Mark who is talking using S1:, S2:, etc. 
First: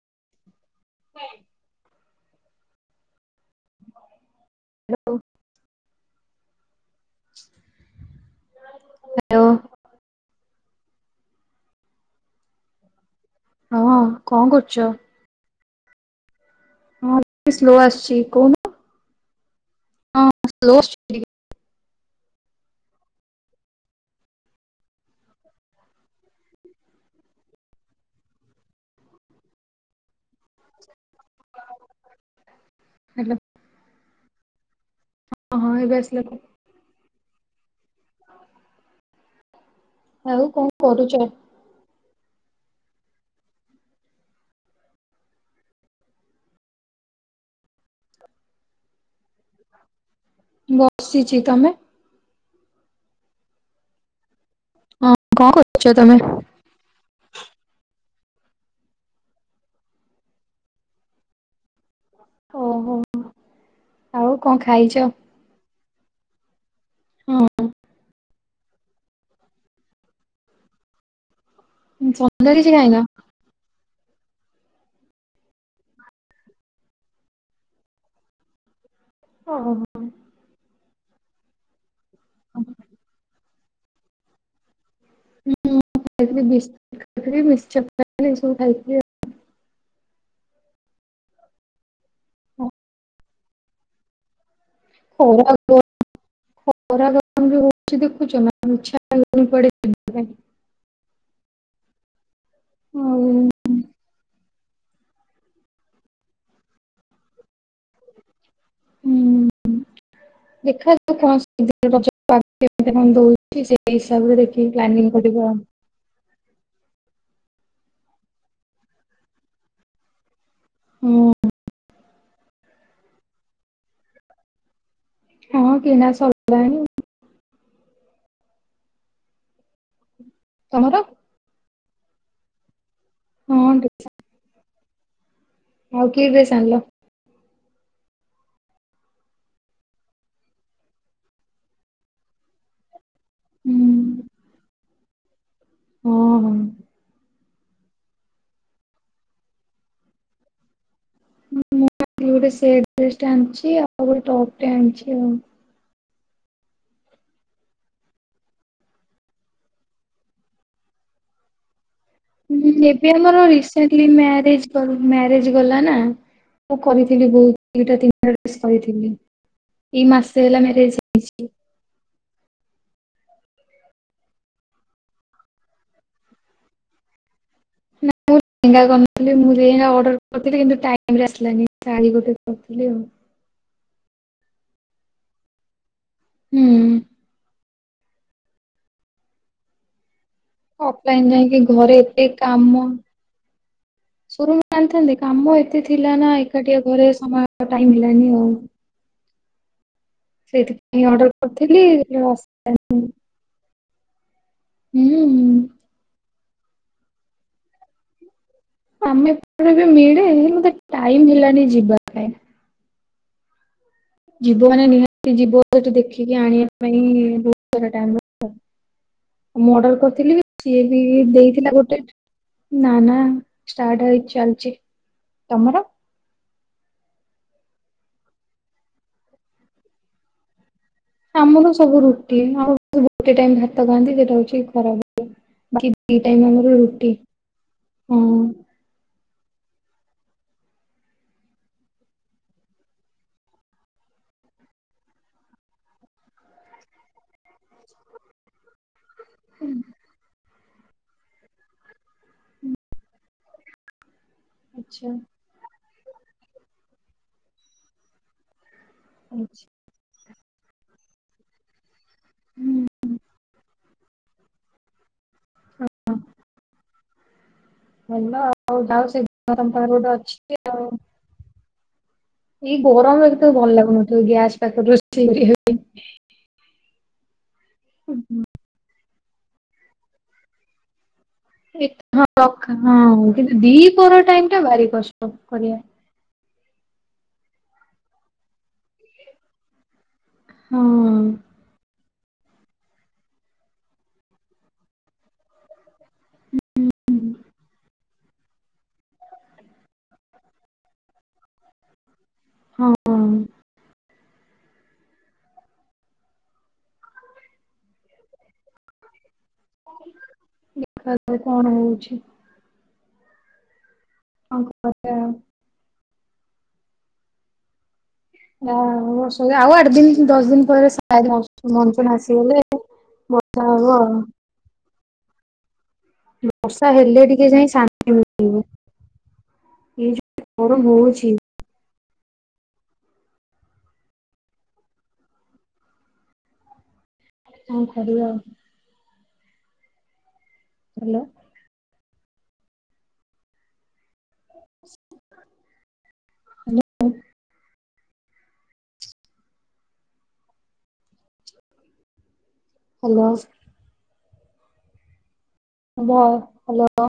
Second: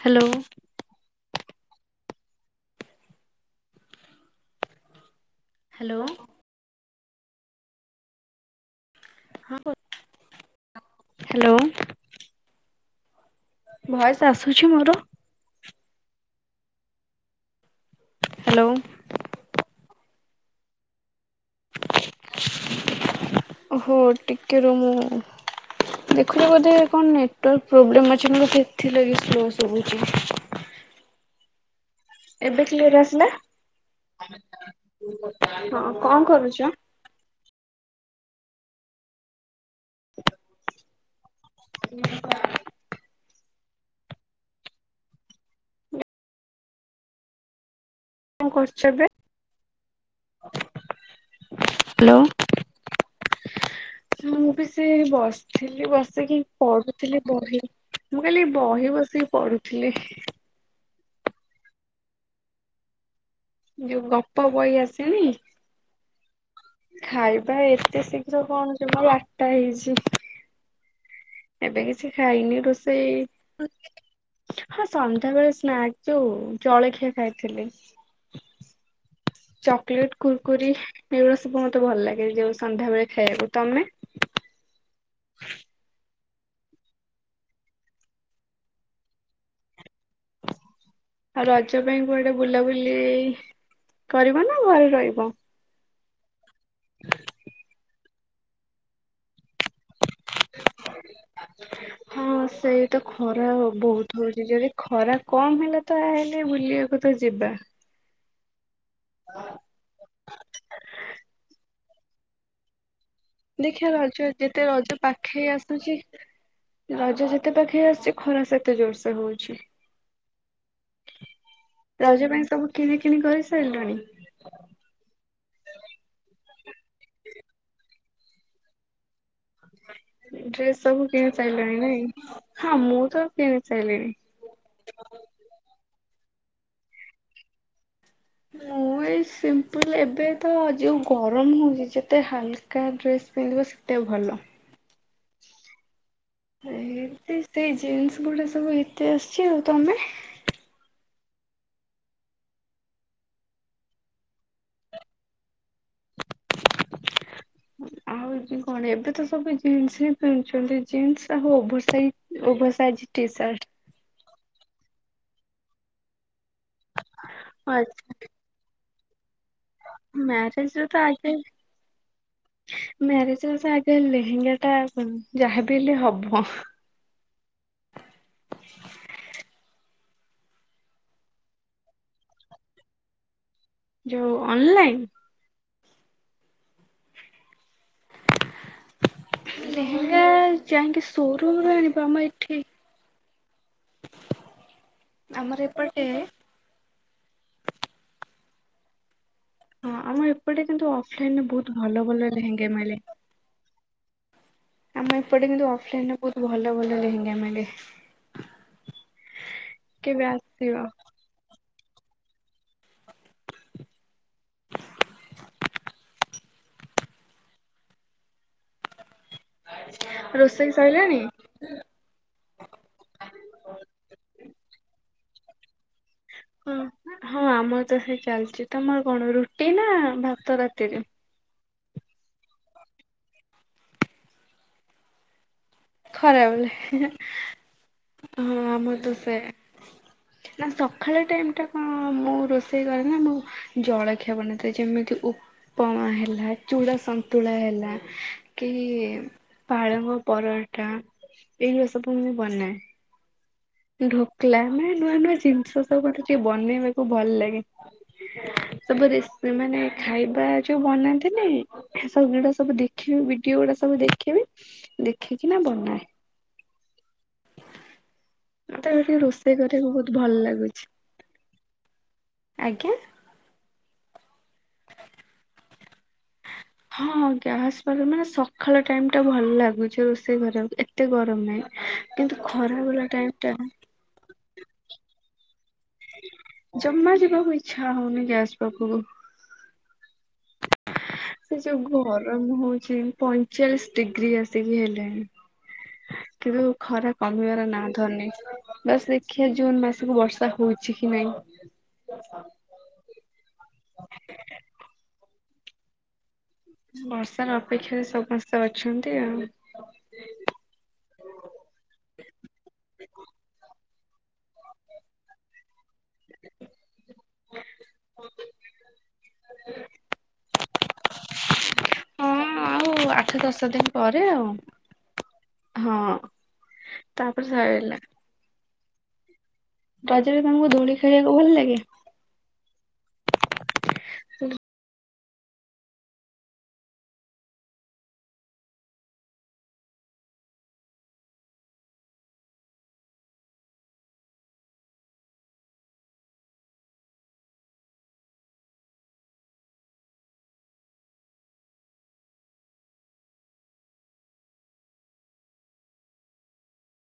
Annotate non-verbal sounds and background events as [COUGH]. S1: Hello.
S2: Hello.
S1: Hello. [UNINTELLIGIBLE] Hello.
S2: Hello ହଁ
S1: ଭୟସ
S2: କଣ
S1: ଆସୁଛି
S2: କରୁଛ?
S1: ମୋର।
S2: ମାନେ ସ୍ଲୋ ଆସୁଛି।
S1: ହ୍ୟାଲୋ।
S2: [UNINTELLIGIBLE] [UNINTELLIGIBLE]
S1: ହୋ ଟିକେ ରୁ ମୁଁ ଦେଖିଲୁ ବୋଧେ କଣ ନେଟୱାର୍କ ପ୍ରୋବ୍ଲେ ଅଛି ମୋର କେଥିଲାଗି ସ୍ଲୋ ସବୁଛି। ଏବେ କ୍ଲିର ଆସିଲା?
S2: ହ୍ୟାଲୋ
S1: [UNINTELLIGIBLE] ହଁ
S2: ଏବେ ଆସିଲା
S1: କଣ
S2: କୁହ।
S1: କରୁଛ?
S2: ଆଉ କଣ କରୁଛ?
S1: [UNINTELLIGIBLE] କଣ କରୁଛ ଏବେ?
S2: ବସିସିଛି ତମେ?
S1: [INAUDIBLE] ହୁଁ। ବି ସେ
S2: ହଁ କଣ କରୁଛ
S1: ବସିଥିଲି
S2: ତମେ?
S1: ବସିକି ପଢୁଥିଲି ବହି। ମୁଁ ଖାଲି ବହି ବସିକି ପଢୁଥିଲି।
S2: ଓହୋ।
S1: ଯୋଉ
S2: ଆଉ
S1: ଗପ
S2: କଣ
S1: ବହି
S2: ଖାଇଛ?
S1: ଆସେନି?
S2: ହଁ
S1: ଖାଇବା ଏତେ ଶୀଘ୍ର କଣ ଜମା ବାରଟା ହେଇଛି। ଏବେ କିଛି
S2: ସନ୍ଧ୍ୟାରେ
S1: ଖାଇନି
S2: କିଛି ଖାଇନ?
S1: ରୋଷେଇ ହଁ ସନ୍ଧ୍ୟାବେେଳେ ସ୍ନାକ୍ ଯୋଉ ଜଳଖିଆ ଖାଇଥିଲି।
S2: ଓହୋ ମୁଁ
S1: ଚକଲେଟ କୁରକୁୁରୀ। ଏଇୁା ସବୁ ମତେ ଭଲ ଲେ ଯୋଉ ସନ୍ାବେଳେ ଖାଇବାକୁ ତମେ
S2: ହୁଁ ଖାଇସ୍ ଖାଇ ମିସଚର [INAUDIBLE] ସବୁ ଖାଇଥିଲ।
S1: ଆଉ ରଜ। ପାଇଁ କୁଆଡେ
S2: ଆଉ।
S1: ବୁଲାବୁଲିଇ। କରିବ ନା। ଘରେ ରହିବ।
S2: ଖରା ଗରମ ଖରା ଗ କେମିତ୍ ହୋଇଛି। ସେ ଦେଖୁଚନ ଇଚ୍ଛା ହେଲେ କୁଆଡେ ଯାଏ।
S1: ହଁ। ସେଇ ତ ଖରା ବହୁତ ହଉଛି ଯରେ। ଖରା କମ ହେଲା ତ ହେଲେ ବୁଲିବାକୁ ତ ଯିବା।
S2: ହୁଁ ଦେଖାଯାଉ କଣ। [INAUDIBLE] ଦଉଛି ସେଇ
S1: ଦେଖିଆ ରଜ
S2: ହିସାବରେ
S1: ଯେତେ
S2: ଦେଖିକି
S1: ରଜ
S2: ପ୍ଲାନିଂ କରିବା
S1: ପାଖେଇ
S2: ଆଉ।
S1: ଆସୁଛି ରଜ ଯେତ। ଏତେ ପାଖେଇ ଆସିଛି ଖରା ସେ ଏତେ ଜୋରସେ ହଉଛି।
S2: ହଁ।
S1: ରଜ ପାଇଁ ସବୁ କିଣି କିଣିି କରି ସାରିଲୁଣି।
S2: ହଁ କିନା ସରିଲାନି।
S1: ଡ୍ରେସ୍ ସବୁ କିଣି ସାରିଲାଣି ନାଇଁ। ହଁ ମୁଁ ତ କିଣି
S2: ହଁ ଡ୍ରେସ୍
S1: ସାରିଲିନି। ହ।
S2: ଆଉ କିର୍ବେସଲ ଆଣିଲା।
S1: ମୁଁ ଏ ସିମ୍ପଲ ଏବେ ତ ଯଉ ଗରମ ହଉଛି ଯେତେ ହାଲକା ଡ୍ରେସ୍। ପିନ୍ଧିବା
S2: ହୁଁ
S1: ସେଟା ଭଲ।
S2: ହଁ ହଁ।
S1: ଏଇତି। ସେଇ ଜିନ୍ସ ଗୁଡା ସବୁ ଏତେ ଆସିଛି ଆଉ ତମେ।
S2: ମୁଁ ଗୋଟେ ସେଟ୍ ଡ୍ରେସ ଆଣିଛି ଆଉ ଗୋଟେ ଟପ୍ ଆଣିଛି ଆଉ।
S1: ଆଉ କଣ ଏବେ ତ ସବୁ ଜିନ୍ସ ହିଁ ପିନ୍ଧୁଛନ୍ତି ଜିନ୍ସ ଆଉ ଓଭର ସାଇଜ।
S2: ହୁ
S1: ଓଭର ସାଇଜ
S2: ଏବେ
S1: ଟି
S2: ଆମର
S1: ସାର୍ଟ।
S2: ରିସେଣ୍ଟଲି ମ୍ୟାରେଜ କରୁ ମ୍ୟାରେଜ। ଆଜି ଗଲା ନା। ମୁଁ କରିଥିଲି ବହୁତ ଦିଟା
S1: ଆଚ୍ଛା
S2: ତିନିଟା ଡ୍ରେସ୍ କରିଥିଲି। ଏଇ ମାସେ ହେଲା
S1: ମ୍ୟାରେଜରେ
S2: ମ୍ୟାରେଜ
S1: ତ ଆଗେ
S2: ହେଇଛି।
S1: ମ୍ୟାରେଜରେ ତ ଆଗେ ଲେହେଙ୍ଗା ଟା ଯାହାବି ହେଲେ ହବ।
S2: ମୁଁ [UNINTELLIGIBLE] ଥିଲ ମୁଁଡର। କରିଥିଲୁ କିନ୍ତୁ ଟାଇମ ରେ ଆସିଲାନି ଶାଢ଼ୀ ଗୋଟେ କରିଥିଲି ଆଉ।
S1: ଯୋଉ ଅନ୍ ଲାଇନ
S2: ହୁଁ।
S1: ହେ
S2: ଅଫଲାଇନ ନାଇଁ କି ଘରେ
S1: ଆମ
S2: ଏତେ
S1: ଏଠି
S2: କାମ ସ ଜଣିଥାନ୍ତି କାମ
S1: ଆମର
S2: ଏତେ ଥିଲା
S1: ଏପଟେ
S2: ନା ଏକାଠିଆ ଘରେ ସମୟ ଟାଇମ ହେଲାନି ଆଉ
S1: ହଁ ଆମ ଏପଟେ କିନ୍ତୁ
S2: ସେଇଥିପାଇଁ ଅର୍ଡର
S1: ଅଫଲାଇନରେ ବହୁତ
S2: କରିଥିଲି
S1: ଭଲ ଭଲ
S2: ହୁଁ
S1: ଲେହେଙ୍ଗା ମିଳେ। ଆମ ଏପଟେ କିନ୍ତୁ ଅଫ ଲାଇନ ଟା ବହୁତ୍ ଭ ଭଲ ଭଲ ଲେହେଙ୍ଗା ମିଳେ।
S2: ଆମେ ଏପଟେ ବି
S1: କେବେ
S2: ମିଳେ
S1: ଆସିବ।
S2: ମତେ ଟାଇମ ହେଲାନି ଯିବା ବ ଯିବ ମାନେ ନିହାତି ଯିବ ସେଠି ଦେଖିକି ଆଣିବା ପାଇଁ ବହୁତ ସାରା ଟାଇମ୍ ଦରକାର। ମୁଁ ଅର୍ଡର କରିଥିଲି ବି
S1: ରୋଷେଇ
S2: ସିଏ ବି
S1: ସଇଲାଣି?
S2: ଦେଇଥିଲା ଗୋଟେ ନା ନା ଷ୍ଟାର୍ଟ ହେଇ ଚାଲିଛି। ତମର?
S1: ହଁ ହଁ ଆମର ତ ସେ ଚାଲିଛି ତମର କଣ ରୁଟି ନା ଭାତ ରାତିରେ।
S2: ଆମର ସବୁ ରୁଟି ଆମ ଗୋଟେ ଟାଇମ ଭାତ ଖାଆନ୍ତି ସେଇଟା ହଉଛି ଖରା ବେଳେ। ଟାଇମ
S1: ଖରାବେଳେ
S2: ଆମର ରୁଟି ହଁ।
S1: ଆମର ତ ନା ସକାଳେ ଟାଇମ ଟା କଣ ମୁଁ ରୋଷେଇ କରେ ନା ମୁଁ ଜଳଖିଆ ବନେଇଥାଏ ଯେମିତି ଉପମା ହେଲା ଚୂଡ଼ା ସନ୍ତୁଳା ହେଲା କି ପାଳଙ୍ଗ ପରଣ ଟା ଏଇ ସବୁ ମୁଁ ବନାୟେ। ଧୂପ୍ ପିଲାନେ
S2: ଆଚ୍ଛା।
S1: ନୂଆ ନୂଆ ଜିନିଷ ସ ଗୋଟେ ଟିକେ ବନେଇବାକୁ ଭଲ ଲାଗେ। ସବୁ ଜିନ୍
S2: ଆଚ୍ଛା
S1: ମାନେ ଖାଇ ପ୍ରାୟ ଯୋଉ ବନାନ୍ତିନି। ଏ ସବୁ ଭିଡିଓ ସବୁ
S2: ହୁଁ
S1: ଦେଖି ଭିଡିଓ ଗୁଡା ସବୁ ଦେଖିବି ଦେଖିକି ନା ବନାଏ।
S2: ଭଲ। ହଉ
S1: ମତେ
S2: ଯାଉ
S1: ଟିକେ
S2: ସେଦିନ
S1: ରୋଷେଇ
S2: ତମ ପାଖରେ
S1: କରିବାକୁ ବହୁତ
S2: ଗୋଟେ
S1: ଭଲ
S2: ଅଛି ଆଉ
S1: ଲାଗୁଛି।
S2: ଏଇ
S1: ଆଜ୍ଞା।
S2: ଗରମ ଏ ତ ଭଲ ଲାଗୁନି। ତ ଗ୍ୟାସ ତାକୁ ରୋଷେଇ କରିବାକୁ [UNINTELLIGIBLE]
S1: ହଁ ଗାସ ପା ମାନେ ସକାଳ ଟାଇମ ଟା ଭଲ ଲାଗୁଚି ରୋଷେଇ କରିବାକୁ ଏତେ ଗ
S2: [UNINTELLIGIBLE]
S1: ଟା
S2: ଦି ଥର ଟାଇମ ଟା ଭାରି କଷ୍ଟ କରିବା।
S1: ଜମା ଯିବାକୁ ଇଚ୍ଛା ହଉନି ଗ୍ୟାସ ପାଖକୁ।
S2: ହଁ
S1: ସେ ଯଉ ଗର ମୁ ହଉଚି, ପଇଁଚାଳିଶ ଡିଗ୍ରୀ ଆସିକି ହେଲେଣି। କିନ୍ତୁ ଖରା କମିବାର ନା ଧନୀ। ବାସ ଦେଖିବା ଜୁନ ମାସକୁ ବର୍ଷା ହଉଚି କି ନାଇଁ?
S2: ହଁ
S1: [UNINTELLIGIBLE] ବର୍ଷାର ଅପେକ୍ଷାରେ ସମସ୍ତେ ଅଛନ୍ତି ଆଉ।
S2: ଦେଖ କଣ ହଉଚି। ଆ କ
S1: [INAUDIBLE]
S2: ବଷ ସେୟା ଆଉ ଆଠ ଦିନ ଦଶ ଦିନ ପରେ [UNINTELLIGIBLE] ମନସୁନ୍
S1: ହଁ
S2: ଆସିଗଲେ
S1: ଆଉ ଆଠ
S2: ବର୍ଷା
S1: ଦଶ ଦିନ
S2: ହବ।
S1: ପରେ ଆଉ ହଁ
S2: ବର୍ଷା ହେଲେ
S1: ତାପରେ
S2: ଟିକେ ଯାଇ
S1: ସଇଲା।
S2: ଶାନ୍ତି ମିଳିବ। ଏଇ
S1: ରଜରେ
S2: ଯୋଉ
S1: ତମଙ୍କୁ
S2: ଗରମ
S1: ଦୋଳି
S2: ହଉଛି
S1: ଖେଳିବାକୁ ଭଲ ଲାଗେ?
S2: କଣ କରିବା ଆଉ? Hello. Hello. Hello. Hello hello.